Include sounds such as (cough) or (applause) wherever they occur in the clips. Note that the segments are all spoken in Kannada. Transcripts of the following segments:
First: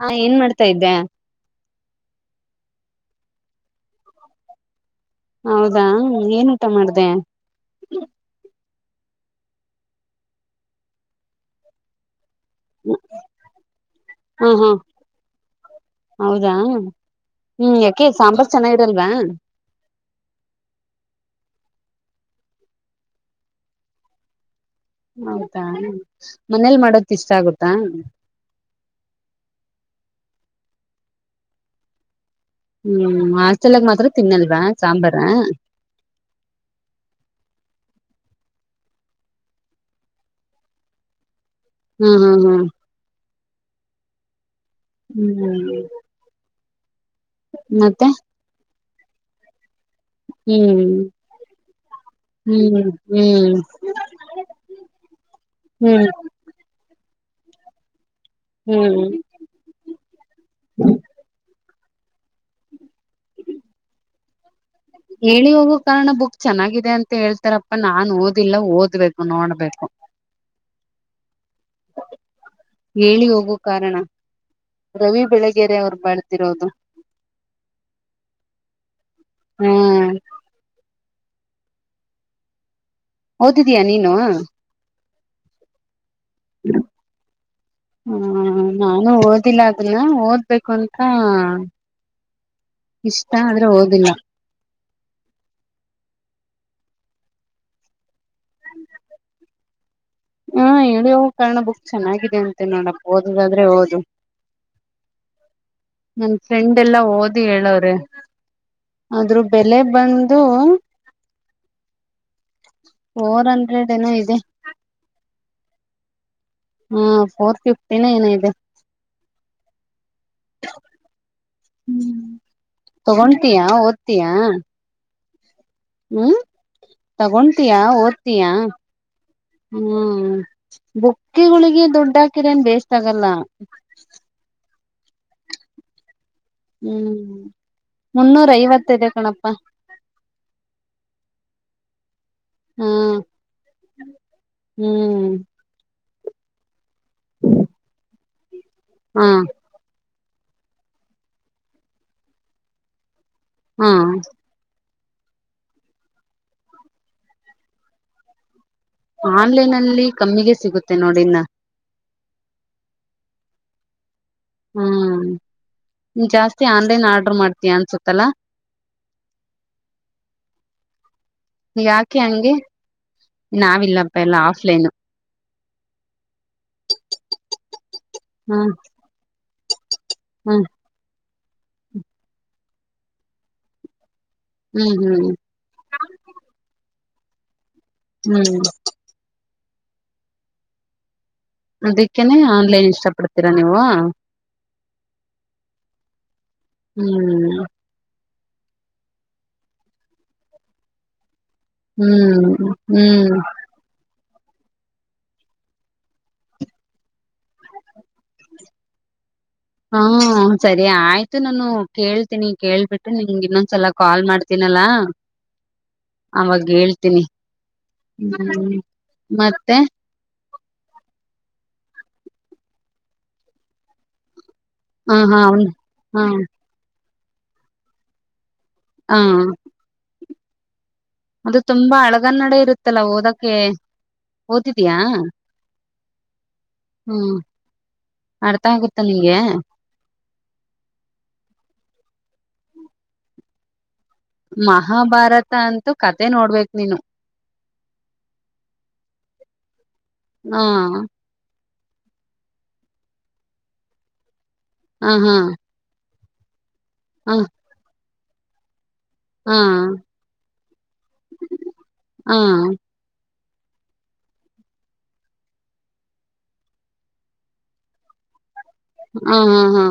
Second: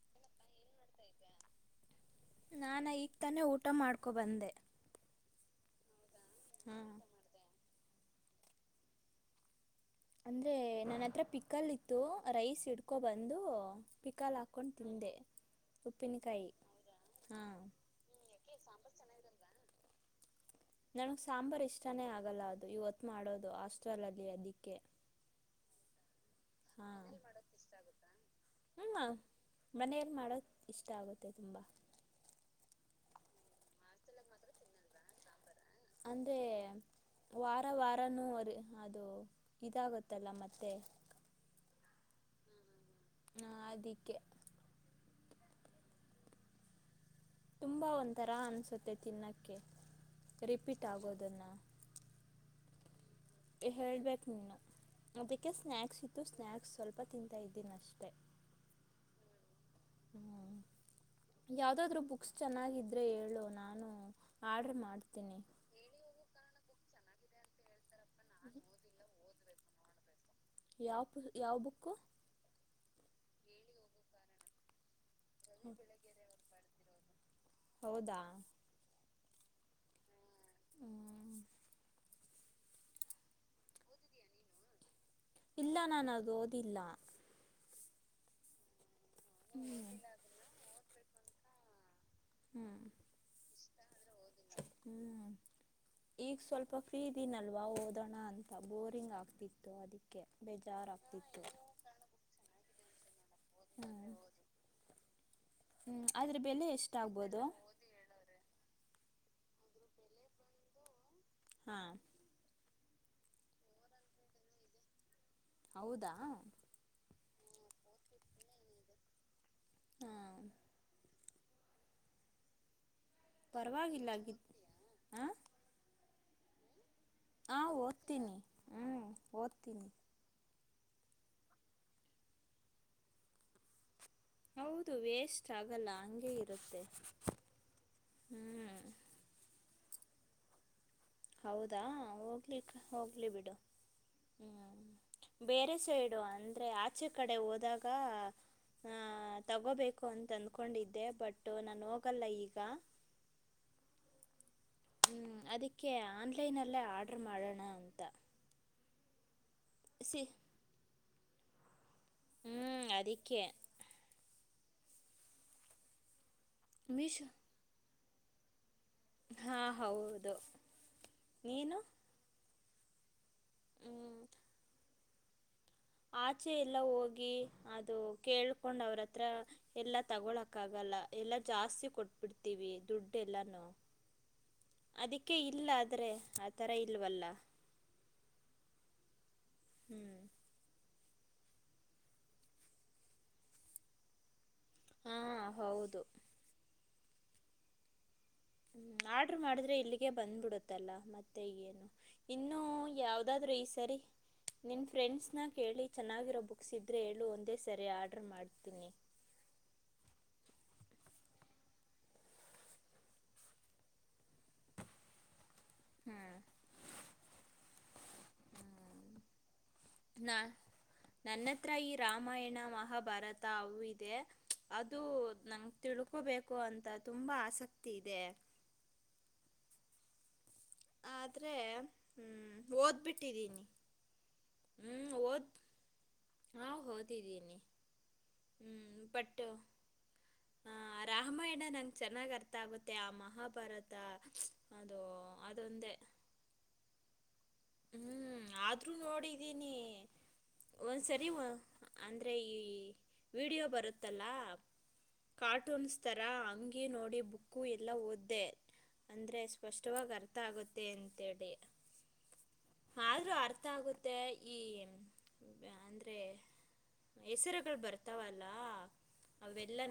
ಹಾ ಏನ್ ಮಾಡ್ತಾ ಇದ್ದೆ ನಾನು ಈಗ ತಾನೇ ಊಟ ಮಾಡ್ಕೊಬಂದೆ ಹೌದಾ ಏನ್ ಊಟ ಮಾಡ್ದೆ. ಹ್ಮ ಅಂದ್ರೆ ನನ್ನ ಹತ್ರ ಪಿಕ್ಕಲ್ ಇತ್ತು ರೈಸ್ ಇಡ್ಕೊಬಂದು ಪಿಕಾಲ್ ಹಾ ಹಾ ಹಾಕೊಂಡು ತಿಂದೆ ಉಪ್ಪಿನಕಾಯಿ ಹೌದಾ ಹಾ. ಹ್ಮ್ ಯಾಕೆ ಸಾಂಬಾರ್ ಚೆನ್ನಾಗಿರಲ್ವಾ ನನಗ್ ಸಾಂಬಾರ್ ಇಷ್ಟಾನೇ ಆಗಲ್ಲ ಅದು ಇವತ್ ಮಾಡೋದು ಹಾಸ್ಟೆಲ್ ಅಲ್ಲಿ ಅಲ್ಲಿ. ಹೌದಾ ಮನೇಲಿ ಹಾ ಮಾಡೋದ ಇಷ್ಟ ಆಗುತ್ತಾ. ಹ್ಮ ಮನೆಯಲ್ಲಿ ಮಾಡೋದು ಇಷ್ಟ ಆಗುತ್ತೆ ತುಂಬ. ಹ್ಮ್ ಆಸ್ಟೆಲ್ಗ್ ಮಾತ್ರ ತಿನ್ನಲ್ವಾ ಸಾಂಬಾರ. ಅಂದರೆ ವಾರ ವಾರನೂ ಅ ಅದು ಇದಾಗುತ್ತಲ್ಲ ಮತ್ತೆ. ಹ್ಮ್ ಹ್ಮ್ ಹ್ಮ್ ಹಾ ಅದಕ್ಕೆ. ಹ್ಮ್ ತುಂಬಾ ಮತ್ತೆ ಒಂಥರ ಅನ್ಸುತ್ತೆ ತಿನ್ನಕ್ಕೆ ಹ್ಮ್ ಹ್ಮ್ ಹ್ಮ್ ಹೇಳ್ಬೇಕು ನೀನು ಅದಕ್ಕೆ ಸ್ನಾಕ್ಸ್ ಹ್ಮ್ ಇತ್ತು ಸ್ನಾಕ್ಸ್ ಸ್ವಲ್ಪ ತಿಂತಾ ಇದ್ದೀನ್ ಅಷ್ ಹ್ಮ್ ಯಾವ್ದಾದ್ರು ಬುಕ್ಸ್ ಚೆನ್ನಾಗಿದ್ರೆ ಹೇಳು ನಾನು ಆರ್ಡ್ರ್ ಮಾಡ್ತೀನಿ ಹೇಳಿ ಹೋಗೋ ಕಾರಣ ಬುಕ್ ಚೆನ್ನಾಗಿದೆ ಅನ್ ತ್ ಹೇಳ್ತಾರಪ್ಪ ನಾನ್ ಓದಿಲ್ಲ ಓದ್ಬೇಕು ನೋಡ್ಬೇಕು. ಯಾವ್ ಪು ಯಾವ್ ಬುಕ್ಕು ಹೇಳಿ ಹೋಗೋ ಕಾರಣ ರವಿ ಬೆಳಗೆರೆ ಅವ್ರು ಬಾಳ್ ದಿರೋದು. ಹೌದಾ ಹ್ಮ್ ಓದಿದಿಯಾ ನೀನು. ಇಲ್ಲ ನಾನು ಅದ್ ಓದಿಲ್ಲ ಹ್ಮ್ ನಾನು ಓದಿಲ್ಲ ಅದುನ್ನ ಓದ್ಬೇಕು ಅನ್ ತಾ ಹ್ಞೂ ತಾಬೆ ಓದಿಲ್ಲ. ಹ್ಮ್ ಈಗ್ ಸ್ವಲ್ಪ ಫ್ರೀ ಇದೀನಲ್ವಾ ಓದೋಣ ಅಂತ ಬೋರಿಂಗ್ ಆಗ್ತಿತ್ತು ಅದಿ ಹಾ ಹೇಳಿ ಹೋಗು ಕಾರಣ ಬುಕ್ ಚೆನ್ನಾಗಿದೆ ಅಂತೆ ನೋಡಪ್ಪ ಓದುದಾದ್ರೆ ಓದು ಹ್ಮ್ ಹ್ಮ್ ನನ್ ಅದ್ರ ಬೆಲೆ ಫ್ರೆಂಡ್ ಎಲ್ಲಾ ಎಷ್ಟಾಗ್ಬೋದು ಓದಿ ಹೇಳವ್ರೆ. ಆದ್ರು ಬೆಲೆ ಬಂದು ಹಾ ಫೋರ್ ಅಂಡ್ರೆಡ್ ಏನೋ ಇದೆ. ಹೌದಾ ಹಾ ಫೋರ್ ಫಿಫ್ಟಿ ನ ಏನೋ ಇದೆ. ಹ್ಮ ಹ್ಮ್ ತಗೊಂತಿಯ ಪರವಾಗಿಲ್ಲ ಓದ್ತಿಯ. ಗಿ ಆ ಹ್ಮ್ ಹಾಂ ತಗೊಂತಿಯ ಓದ್ತೀನಿ ಓದ್ತಿಯ ಹ್ಞೂ ಓದ್ತೀನಿ ಹ್ಮ್. ಬುಕ್ಕಿಗಳಿಗೆ ದುಡ್ಡ ಹಾಕಿರೆನ್ ವೆಸ್ಟ್ ಆಗಲ್ಲ. ಹೌದು ವೇಸ್ಟ್ ಆಗಲ್ಲ ಹಂಗೇ ಹ್ಮ್ ಮುನ್ನೂರ ಹ್ಞೂ ಐವತ್ತಿದೆ ಕಣಪ್ಪಾ ಹೌದಾ ಓ ಹ ಹ್ಮ್ ಹೋಗ್ಲಿ ಬಿಡು ಹ್ಮ ಹ್ಮ್ ಬೇರೆ ಸೈಡ್ ಇದು ಅಂದ್ರೆ ಆ ಆಚೆ ಕಡೆ ಹೋದಾಗ ಆ ಹಾ ತಗೋಬೇಕು ಅನ್ ದ್ಕೊಂಡಿದ್ದೆ ಬಟ್ ನಾನ್ ಹೋಗಲ್ಲ ಈಗ ಹ್ಮ ಹ್ ಅದಕ್ಕೆ ಆನ್ಲೈನಲ್ಲೇ ಆರ್ಡರ್ ಮಾಡೋಣ ಅಂತ. ಆನ್ಲೈನ್ ಅಲ್ಲಿ ಕಮ್ಮಿಗೆ ಸಿಗುತ್ತೆ ನೋಡ್ ಡಿನ್ನ ಹ್ಮ್ ಅದಿಕ್ಕೆ ಹ್ಮ್ ನೀ ಜಾಸ್ತಿ ಆನ್ಲೈನ್ ಆರ್ಡರ್ ಮಾಡ್ತೀಯ ಅನ್ಸುತ್ ತ್ತಲ ಹಾ ಹೌದು ನೀನು ಯಾಕೆ ಹಂಗೆ ನಾವಿಲ್ಲಪ್ಪ ಎಲ್ಲಾ ಆಫ್ಲೈನು ಆ ಚೆ ಎಲ್ಲ ಹೋಗಿ ಅದು ಹ್ಮ್ ಕೇಳ್ಕೊಂಡ್ ಅವ್ರತ್ರ ಎಲ್ಲ ತಗೊಳಕ್ ಹ್ಮ್ ಆಗಲ್ಲ. ಎಲ್ಲ ಜಾಸ್ತಿ ಕೊಟ್ಬಿಡ್ತೀವಿ ದುಡ್ಡು ಎಲ್ಲಾನೂ ಹ್ಮ್ ಹ್ಮ್ ಅದಿಕ್ಕೆ ಇಲ್ಲಾದ್ರೆ ಆತರ ಇಲ್ ಇಲ್ವಲ್ಲ. ಹ್ಮ್ ಹ್ಮ್ ಅದಿಕ್ಕೇನೆ ಆನ್ಲೈನ್ ಇಷ್ಟ ಪಡ್ತೀರಾ ನೀವು. ಹಾ ಹೌದು ಹ್ಮ್ ಹ್ಮ ಆರ್ಡರ್ ಮಾಡಿದ್ರೆ ಇಲ್ಲಿಗೆ ಬಂದ್ಬಿಡುತ್ತಲ್ಲ ಮ ತ್ತೆ ಏನು ಇನ್ನು ಹ್ಮ್ ಹ್ಮ್ ಯಾವ್ದಾದ್ರು ಈ ಸರಿ ನಿನ್ನ ಫ್ರೆಂಡ್ಸ್ನ ಕೇಳಿ ಚೆನ್ನಾಗಿರೋ ಬುಕ್ಸ್ ಇದ್ರೆ ಹೇಳು ಒಂದೇ ಸರಿ ಆರ್ಡರ್ ಮಾಡ್ತೀನಿ. ಹ್ಮ ಸರಿ ಆಯ್ತು ನಾನು ಕೇಳ್ತೀನಿ ಕೇಳ್ಬಿಟ್ಟು ನಿಮಗೆ ಇನ್ನೊಂದ್ಸಲ ಕಾಲ್ ಮಾಡ್ತೀನಲ್ಲ ಹ್ಮ್ ಆವಾಗ್ ಹೇಳ್ತೀನಿ ಹ್ಮ್ ಮತ್ತೆ ನಾ ನನ್ನತ್ರ ಈ ರಾಮಾಯಣ ಮಹಾಭಾರತ ಅವು ಇದೆ. ಅದು ಹ ಹಾ ನಂಗ್ ಹಾ ತಿಳ್ಕೊಬೇಕು ಅಂತ ತುಂಬ ಆಸಕ್ತಿ ಇದೆ ಹಾ ಆದರೆ ಅದು ತುಂಬಾ ಹಳಗನ್ನಡ ಹ್ಮ್ ಇರುತ್ತಲ್ಲ ಓದಕ್ಕೆ ಓದ್ಬಿಟ್ಟಿದ್ದೀನಿ ಹ್ಞೂ ಓದಿದ್ಯಾ ಓದ್ ಹಾಂ ಹ್ಮ್ ಓದಿದ್ದೀನಿ ಅರ್ಥ ಆಗುತ್ತ ಹ್ ನಿಂಗೆ ಬಟ್ ರಾಮಾಯಣ ನನ್ ಚೆನ್ನಾಗ್ ಅರ್ಥ ಆಗುತ್ತೆ ಆ ಮಹಾಭಾರತ ಅದು ಮಹಾಭಾರ ಅದೊಂದೇ ಹ್ಮ್ ಆದ್ರೂ ನೋಡಿದೀನಿ ಹಾ ಒಂದ್ಸರಿ ಓ ಅಂದ್ರೆ ಈ ವಿಡಿಯೋ ಬರುತ್ತಲ್ಲ ಹ ಹ ಕಾರ್ಟೂನ್ಸ್ ತರಾ ಅಂಗ್ ನೋಡಿ ಹಾ ಬುಕ್ಕು ಎಲ್ಲಾ ಓದ್ ದೆ ಅಂದ್ರೆ ಹ ಸ್ಪಷ್ಟವಾಗಿ ಅರ್ ತಗು ತೆ ಅಂತೇಳಿ ಹಾ ಹ ಆದ್ರೂ ಅರ್ ಅರ್ಥ ಆಗುತ್ತೆ ಈ ಅಂದ್ರೆ ಹೆಸರುಗಳು ಬರ್ತಾವಲ್ಲ. ಆ ಹಾ ಹಾ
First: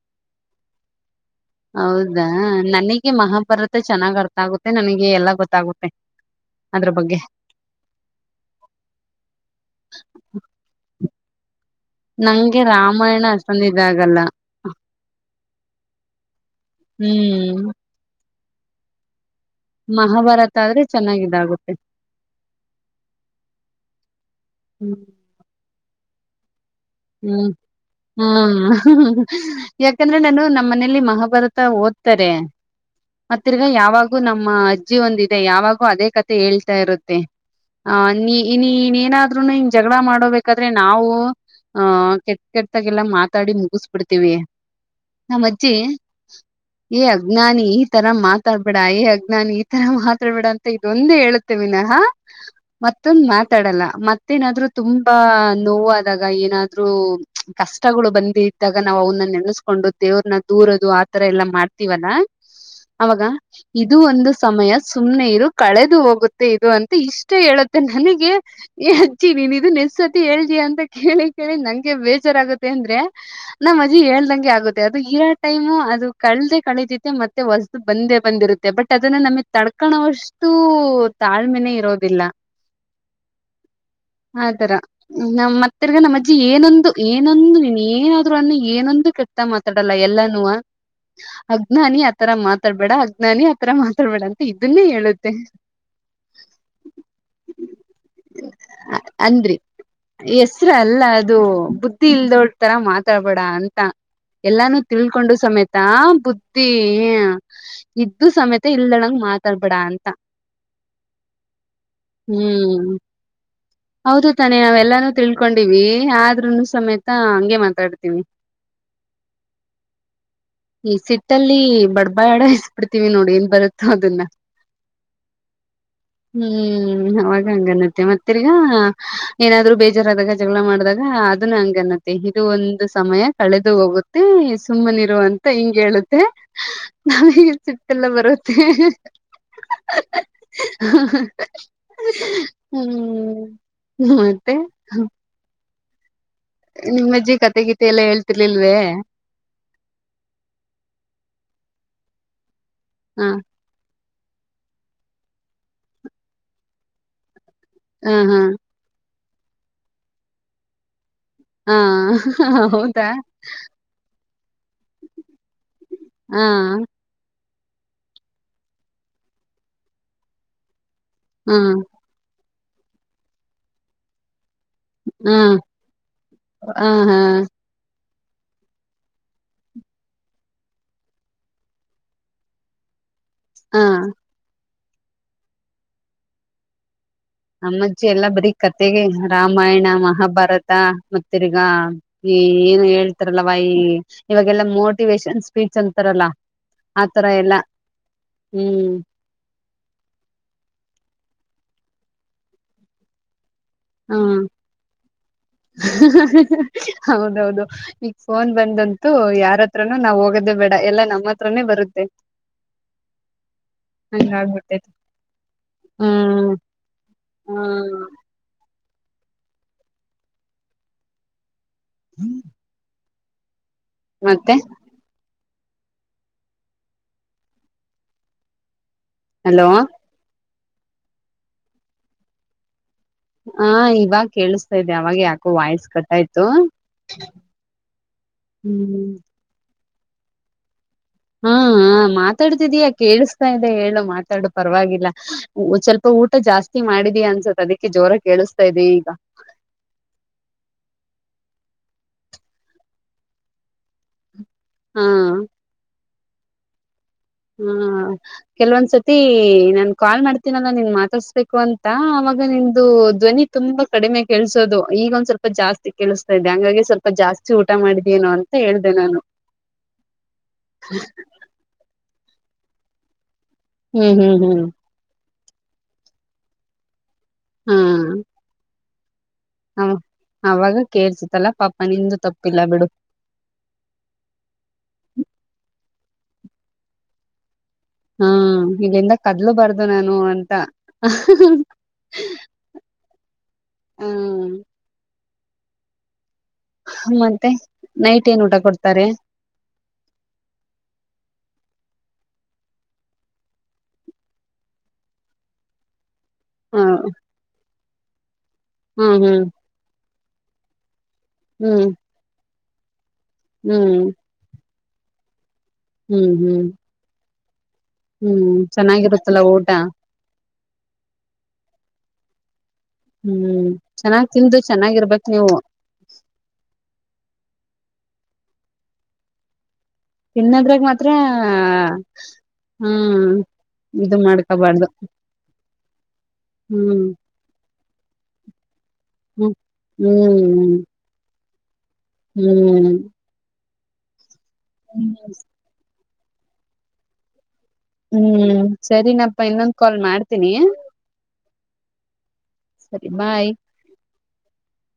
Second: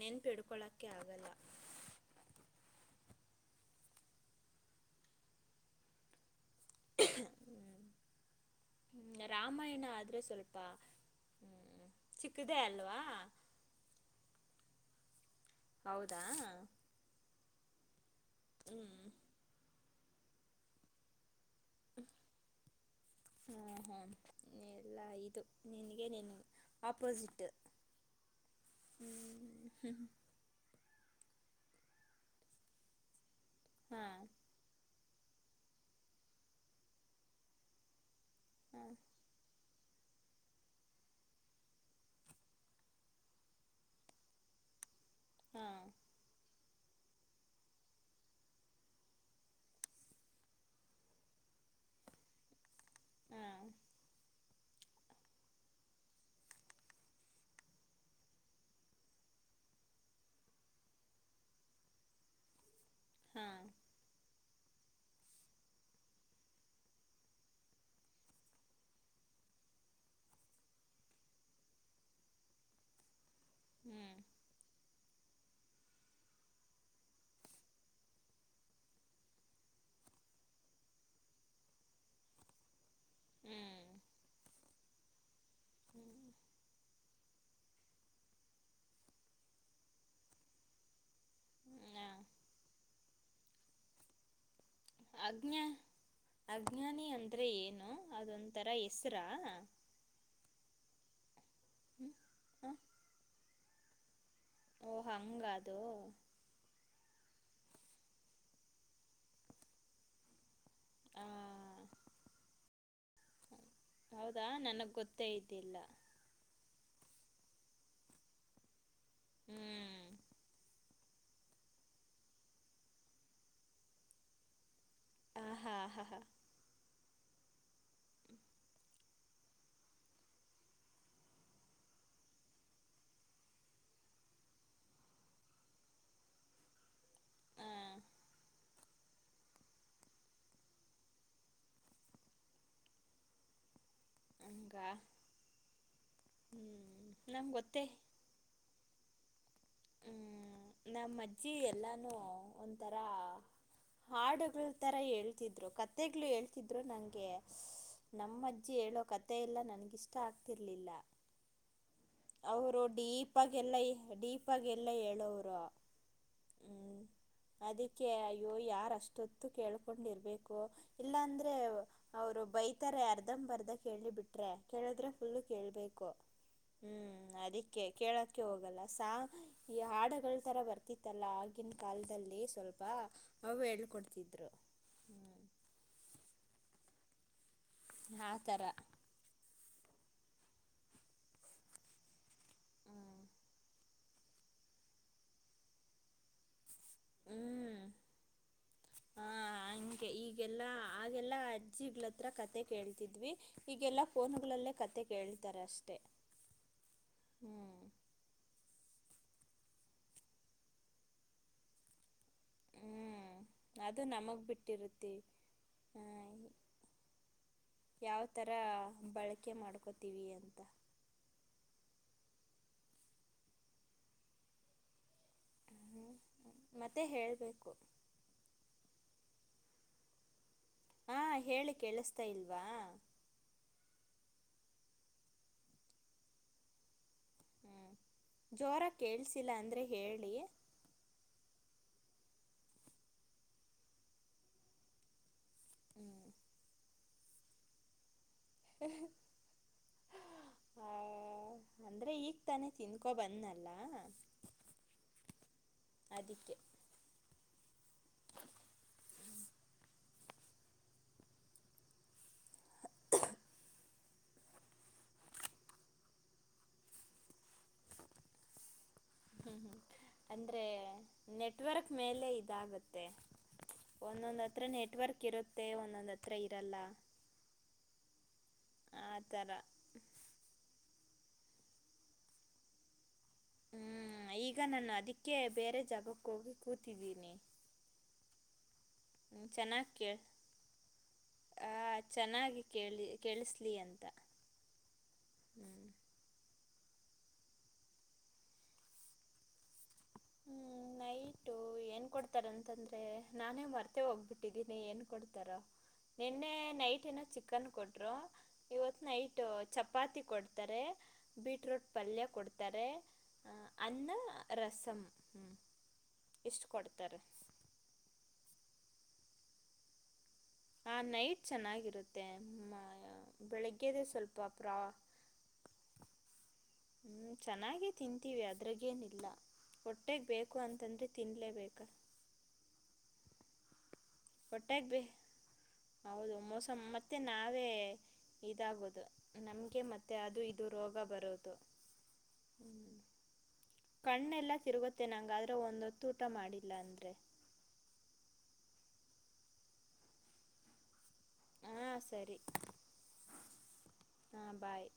ನೆನ್ಪಿಡ್ಕೊಳಕ್ಕೆ ಆಗಲ್ಲ ಹೌದಾ ನನಿಗೆ ಮಹಾಭಾರತ ಚೆನ್ನಾಗ್ ಅರ್ಥ ಆಗುತ್ತೆ ನನಿಗೆ ಎಲ್ಲ ಗೊತ್ತಾಗುತ್ತೆ. ಅದ್ರ ಬಗ್ಗೆ ರಾಮಾಯಣ ಆದರೆ ಸ್ವಲ್ಪ ಚಿಕ್ಕದೇ ನಂಗೆ ಅಲ್ವಾ ರಾಮಾಯಣ ಅಷ್ಟೊಂದ್ ಇದಾಗಲ್ಲ. ಹೌದಾ ಹ್ಮ್ ಹ್ಮ್ ಮಹಾಭಾರತ ಆದ್ರೆ ಚೆನ್ನಾಗಿದಾಗು ಹ್ಮ ಹ್ಮ ಹ್ಮ್ ಎಲ್ಲ ಇದು ನಿನ್ಗೆ ನಿನ್ ಹ್ಮ್ ಹ್ಮ್ ಅಹ್ ಹ್ ಹ್ ಹ್ಞೂ ಯಾಕಂದ್ರೆ ನಾನು ನಮ್ಮ್ ಮನೇಲಿ ಮಹಾಭಾರ ತ ಓದ್ತಾರೆ ಮತ್ತ್ ತೀರ್ಗ ಯಾವಾಗೂ ಹಾಂ ನಮ್ಮ ಅಜ್ಜಿ ಒಂದ ಇದ್ ತ್ತೆ ಯಾವಾಗೂ ಅದೇ ಕತೆ ಹೇಳ್ತಾ ಇರುತ್ತೆ ಆವ್ ನೀ ಹಾಂ ನೀನೆನಾದ್ರುನು ಹಿಂಗ್ ಜಗಳ ಮಾಡೋಬೇಕಾದ್ರೆ ನಾವು ಹಾ ಕೆಟ್ ಕೆಟ್ದಾಗೆಲ್ಲಾ ಮಾತಾಡಿ ಮುಗಸಬಿಡ್ತೀವಿ. ನಮ್ ಅಜ್ಜೀ ಹಾಂ ಏ ಅಜ್ಞಾನಿ ಈ ತರ ಮಾತಾಡ್ಬೇಡ ಏ ಅಜ್ಞಾನಿ ಈ ತರ ಮಾತಾಡ್ಬೇಡ ಅಂತ ಇದೊಂದ್ ಹೇಳುತ್ತೆ ವಿನಹ ಮತ್ತೊಂದ್ ಹಾಂ ಮಾತಾಡಲ್ಲ ಮತ್ತೇನಾದ್ರು ತುಂಬಾ ನೋವಾದಾಗ ಏನ್ ನಾದ್ರೂ (unintelligible) ಕಷ್ಟಗಳು ಬಂದ್ ಇದ್ದಾಗ ನಾವ್ ಅವನ್ನ ನೆನೆಸ್ಕೊಂಡು ದೇವ್ರನ್ನ ದೂರದು ಆತರ ಎಲ್ಲಾ ಮಾಡ್ತೀವಲ್ಲ ಅವಾಗ, ಹಾಂ ಇದೂ ಒಂದು ಸಮಯ ಸುಮ್ನೆ ಇರು ಕಳೆದು ಹೋಗುತ್ತೆ ಇದು ಅಂತ ಇಷ್ಟೆ ಹೇಳುತ್ತೆ ನನಗೆ ಏ ಅಜ್ಜಿ ನೀನ್ ಇದನ್ ಎಷ್ಟ್ ಸತಿ ಹೇಳ್ತಿಯ ಅಂತ ಕೇಳಿ ಕೇಳಿ ನಂಗೆ ಬೇಜಾರಾಗತ್ತೆ ಅಂದ್ರೆ ನಮ್ ಅಜ್ಜಿ ಹ್ಞೂ ಹೇಳ್ದಂಗೆ ಆಗುತ್ತೆ ಅದು (unintelligible) ಟೈಮು ಅದು ಕಳ್ದೆ ಕಳಿತೈತೆ ಮತ್ತೆ ಹೊಸ್ದು ಬಂದೇ ಬಂದಿರುತ್ತೆ ಬಟ್ ಅದನ್ನ ನಮಿಗ್ ತಡ್ಕಣವಷ್ಟೂ ತಾಳ್ಮೆನೆ ಇರೋದಿಲ್ಲ. ಹ್ಮು. ಆ ತರ ನಮ್ ಮತ್ ತಿರ್ಗ ನಮ್ ಅಜ್ ಜ್ಜಿ ಏನೊಂದು ಏನೊಂದು ನೀನ್ ಏನಾದ್ರು ಅನ್ನು ಏನೊಂದು ಕೆಟ್ಟ ಮಾತಾಡಲ್ಲ ಎಲ್ಲಾನೂವ ಅಜ್ಞಾನಿ ಹಾಂ ಆತರ ಮಾತಾಡ್ಬೇಡ ಅಜ್ಞಾನಿ ಆತರ ಮಾತಾಡ್ಬೇಡ ಅಂತ ಇದ್ ಅಜ್ಞಾ ಅಜ್ಞಾನಿ ಅಂದ್ರೆ ಏನು, ಅದೊಂಥರ ಹೆಸರಾ? ಅಂದ್ರಿ ಹೆಸ್ರ ಅಲ್ಲ ದೂ. ಬುದ್ಧಿ ಇಲ್ದೋಳ್ ತರಾ ಹಾಂ ಮಾತಾಡ್ಬೇಡ ಅನ್ ತಾ. ಎಲ್ಲಾನು ಓ ತಿಳ್ಕೊಂಡು ಹಂಗ ಅದು ಸಮೇತಾ ಬುದ್ಧಿಈ ಇದ್ದು ಸಮೇತ ಇಲ್ದಳಂಗ್ ಮಾತಾಡ್ಬೇಡ ಅಂತ, ಹ್ಮೂ. ಹೌದು ಹೌದಾ ತಾನೆ ನನಗೆ ನಾವೆಲ್ಲಾನು ಗೊತ್ತೇ ಇದ್ದಿಲ್ಲ ತಿಳ್ಕೊಂಡಿವಿ ಆದ್ರುನೂ ಸಮೇತ ಹಂಗೆ ಮಾತಾಡ್ತೀನಿ. ಹ್ಮೂ. ಈ ಸಿಟ್ಟಲ್ಲಿ ಬಡ್ ಬಡಾಯಿಸ್ ಬಿಡ್ತೀವ್ ನೋಡ್ ಏನ್ ಬರುತ್ತೋ ಅದನ್ನ ಆ ಹಾ ಹಾ ಹಾ ಹ್ಮೂ. ಹ್ಮ್ ಅವಾಗ್ ಹಂಗನ್ನತ್ತೆ ಮತ್ ತಿರ್ಗಾ ಏನಾದ್ರು ಬೇಜಾರಾದಾಗ ಜಗಳ ಮಾಡ್ದಾಗ್ (unintelligible) ಅದನ್ನ ಹಂಗನ್ನತ್ತೆ ಇದು ಒಂದು ಸಮಯ ಕಳೆದು ಹೋಗುತ್ತೇ ಸುಮ್ಮನಿರು ಅಂತ್ ಹಿಂಗ್ ಹೇಳುತ್ತೆ, ನಮಿಗೆ ಹಾಂ ಸಿಟ್ಟೆಲ್ಲ ಬರುತ್ತೆ (unintelligible) ಮತ್ತೆ ಹಂಗ ಹಾ ಹ್ಮ್ ನಿಮ್ಮಜ್ಜಿ ನಂಗೆ ಕತೆಗಿತೆ ಗೊತ್ತೇ ಎಲ್ಲ ಏಳ್ತಿರ್ಲಿಲ್ವೇ? ಹ್ಮ್, ನಮ್ ಅಜ್ಜಿ ಎಲ್ಲಾನೂ ಒಂತ ಆ. ಹಾಡುಗ್ಳ್ ತರ ಹೇಳ್ತಿದ್ರು ಕತ್ತೆಗ್ಳು ಹೇಳ್ತಿದ್ರು ನಂಗೆ. (unintelligible) ಹ ನಮ್ ಅಜ್ಜಿ ಹೇಳೋ ಕತ್ ಮತ್ತೆ ಎಲ್ಲ ನನಗಿಷ್ಟ ಆಗ್ತಿರ್ಲಿಲ್ಲ. ಹಾ ಅಹ್ ಹ್ ಹ್ ಹೌದಾ ಪ್ಪಾಗೆಲ್ಲ ಹೇಳವ್ರು. ಹಾ ಅದಕ್ಕೆ ಅಯ್ಯೋ ಯಾರ್ ಅಷ್ಟೊತ್ತು ಕೇಳ್ಕೊಂಡಿರ್ಬೇಕು ಇಲ್ಲ ಹ್ಮ ರು ಬೈತಾರೆ ಅರ್ಧಂಬರ್ಧ ಕೇಳಿ ಬಿಟ್ರೆ. ಕೇಳಿದ್ರೆ ಫುಲ್ಲು ಹಾ ಕೇಳ್ಬೇಕು ಹ ಹಾ ಹ್ಮ್ ಅದಿಕ್ಕೆ ಕೇಳ ಕೆ ಹೋಗಲ್ಲ ಸಾ ಈ ಹಾಡಗಳ ತರ ಬರ್ತಿತ್ತಲ್ಲ ಆಗಿನ್ ಕಾಲದಲ್ಲಿ ಸ್ವಲ್ಪ ಅವು ಹ ಹೇಳ್ಕೊಡ್ತಿದ್ರು ಹ್ಮ್ ನಮ್ಮಜ್ಜಿ ಎಲ್ಲಾ ಆ ಬರೀ ಥರ ಕತೆಗೆ ರಾಮಾಯಣ ಮಹ್ ಹ ಭರತ ಮತ್ತಿರ್ಗ ಈ ಏನು ಹೇಳ್ತಾರಲ್ಲ ವಾಯ ಇವಾಗೆಲ್ಲ ಮೋಟಿವೇಶನ್ ಸ್ಪೀಚ್ ಅಂತಾರಲ್ಲ ಆತರ ಎಲ್ಲ ಹ್ಮ್ ಹ್ಮ್ ಹಾ ಹಂಗೆ ಈಗೆಲ್ಲ ಆಗೆಲ್ಲ ಅಜ್ಜಿಗಳತ್ರ ಕತೆ ಕೇಳ್ತಿದ್ವಿ ಈಗೆಲ್ಲ ಹಾ ಫೋನುಗಳಲ್ಲೇ ಕತೆ ಕೇಳ್ತಾರೆ ಅಷ್ಟೆ ಅಹ್ ಹ್ ಹ್ ಹ್ ಹೌದೌದು ಹ್ಮ್ ಈಗ ಫೋನ್ ಬಂದಂತು ಯಾರ ಹತ್ರನು ನಾವ್ ಹೋಗೋದೇ ಬೇಡ ಎಲ್ಲ ನಮ್ಮ ಹತ್ರನೇ ಬರುತ್ತೆ. ಹ್ಮೂ ಅದು ಹಂಗ ನಮಗ್ ಆಗ್ಬಿಟ್ಟೈತಿ ಬಿಟ್ಟಿರುತ್ತೆ ಹಾಯಿ ಹ್ಮ್ ಹ್ಮ್ ಯಾವ್ ತರಾ ಬಳ್ಕೆ ಮಾಡ್ಕೋತೀವಿ ಅಂತ. (inaudible) ಮತ್ತೆ? ಮತ್ತೆ ಹೇಳ್ಬೇಕು. ಹಲೋ ಹಾ ಹೇಳಿ ಕೇಳಸ್ತಾ ಇಲ್ವಾ? ಆ ಇವಾಗ್ ಕೇಳಸ್ತ ಇದೆೆ ಅವಾಗೆ ಯಾಕೋ ವಾಯ್ಸ್ ಕಟ್ಟಾಯ್ತು ಜೋರಾಗಿ ಹ್ಮ್ ಕೇಳಸಿಲ್ಲ ಅಂದ್ರೆ ಹೇಳಿ ಹಾ ಹ ಮಾತಾಡ್ತಿದೀಯ ಕೇಳಿಸ್ತಾ ಇದೆ ಹೇಳು ಮಾತಾಡು ಪರವಾಗಿಲ್ಲ ಸ್ವಲ್ಪ ಹ್ಮ್ ಊಟ ಜಾಸ್ತಿ ಮಾಡಿದ ಅನ್ಸತ್ ಅದಕ್ಕೆ ಜೋರ ಕೇಳಿಸತಾ ಇದದೆ ಈಗ ಅಂದ್ರೆ ಈಗ್ ತಾನೆ ತಿಿಂದಕೊ ಬಂದ್ನಲ್ಲ ಹಾ ಅದಕ್ಕೆ ಹಾ ಕೆಲ್ವೊಂದ್ಸತಿ ನಾನ್ ಕಾಲ್ ಮಾಡ್ತೀನಲ್ಲ ನಿನ್ ಮಾತಾಡ್ಸ್ಬೇಕು ಅಂತ ಅವಾಗ ನಿ್ದು ಧ್ವನಿ ತುಂಬಾ ಕಡಿಮೆ ಕೆೇಳಸೋದು ಈಗೊಂದ್ ಸ್ವಲ್ಪ ಜಾಸ್ತಿ ಕೇಳಿಸಸ್ತಾ ಇದ್ದೆ ಹಂಗಾಗಿ ಸ್ವಲ್ಪ ಜಾಸ್ತಿ ಊಟ ಮಾಡಿದೇನೋ ಅಂತ ಹೇಳ್ದ ನಾನು ಹ್ಮ್ ಹ್ಮ್ ಅಂದ್ರೆ ನೆಟ್ವರ್ಕ್ ಮೇಲೆ ಜಾಗತ್ತೆ ಹ್ಮ್ ಒಂದೊಂದ ಹ್ಮ್ ಹತ್ರ ನೆಟ್ವರ್ಕ್ ಕಿರುತ್ತೆ ಒಂದೊಂದು ಹತ್ರಿ ಇರಲ್ಲ ಆ ಥರ ಹ ಅವಾಗ ಕೇರ್ಸತ್ತಲ್ಲಾ ಪಾಪ ನಿಂದು ತಪ್ಪಿಲ್ಲ ಬಿಡು ಹ್ಮ್ ಈಗ ನಾನು ಅದಕ್ಕೆ ಬೇರೆ ಜಾಗಕ್ಕ ಹೋಗಿ ಕೂತಿದ್ದೀನಿ ಹಾ ಈಗೆಂದ ಹ್ಮ್ ಕದ್ಲು ಬಾರದುು ಚೆನ್ನಾಗಿ ನಾನು ಕೇಳ ಅಂತ ಚೆನ್ನಾಗಿ ಕೇಳಿ ಕೇಳಿಸ್ಲಿ ಅಂತ ಹ್ಮ. ಹ್ಮ್ ಮತ್ತೆ ನೈಟ್ ಏನ್ ಊಟ ಕೊಡ್ತಾರೆ ಹ್ಮ್ ನೈಟು ಏನ್ ಕೊಡ್ತಾರ ಅಂತಂದ್ರೆ ನಾನೇ ಮರ್ತೆ ಹೋಗ್ಬಿಟ್ಟಿದ್ದೀನಿ ಏನ್ ಕೊಡ್ತಾರ ನಿನ್ನೆ ಹ ನೈಟ್ ಏನ ಚಿಕನ್ ಕೊಟ್ಟ ಅ ಹ್ಮ್ ಹ್ಮ್ ಕೊಡ್ತಾರೆ ಬೀಟ್ರೂಟ್ ಹ್ಮ್ ಪಲ್ಯ ಕೊಡ್ತೀ ತ್ತಾರೆ ಹ್ಮ್ ಅನ್ನ ರಸ (inaudible) ಹ್ಮ್ ಹ್ಮ್ ಇಷ್ಟು ಹ್ಮ್ ಕೊಡ್ತಾರೆ ಹ್ಮ್ ಚೆನ್ನಾಗಿರುತ್ತಲ್ಲ ಊಟ ಹ ನೈಟ್ ಚೆನ್ನಾಗಿರುತ್ತೆ ಹ್ಮ್ ಬೆಳಗ್ಗೆದೆ ಚೆನ್ನಾಗ್ ಸ್ವಲ್ಪ ತಿಂದುು ಪ್ರಾ ಚೆನ್ನಾಗಿರ್ಬೇಕು ನೀವು ಚೆನ್ನಾಗೇ ತಿಂತೀವಿ ಅದ್ರಗೇನಿಲ್ಲ ಇನ್ನದ್ರಾಗ ಮಾತ್ರ ಹ್ಮ್ ಇದು ಹೊಟ್ಟೆಗ್ ಮಾಡ್ಕೋಬಾರ್ದು ಬಿ ಹೌದು ಮೋಸಮ್ ಹ್ಮ್ ಮತ್ತೆ ನಾವೇ ಇದಾಗೋದು ಹ್ಮ್ ನಮಗೆ ಮತ್ತೆ ಅದು ಇದು ಹ್ಮ್ ರೋಗ ಬರೋದು. ಹ್ಮ್ ಕಣ್ಣೆಲ್ಲ ತಿರುಗುತ್ತೆ ಹ್ಮ್ ನಂಗಾದ್ರೆ ಒಂದೊ ತೂಟ ಮಾಡಿಲ್ಲ ಅಂದ್ರೆ ಹ್ಮ್ ಸರಿನಪ್ಪ ಇನ್ನೊಂದ್ ಕಾಲ್ ಮಾಡ್ತೀನಿ. ಹಾಂ ಸರಿ ಸರಿ ಬಾಯ್. ಹಾಂ ಬಾಯ್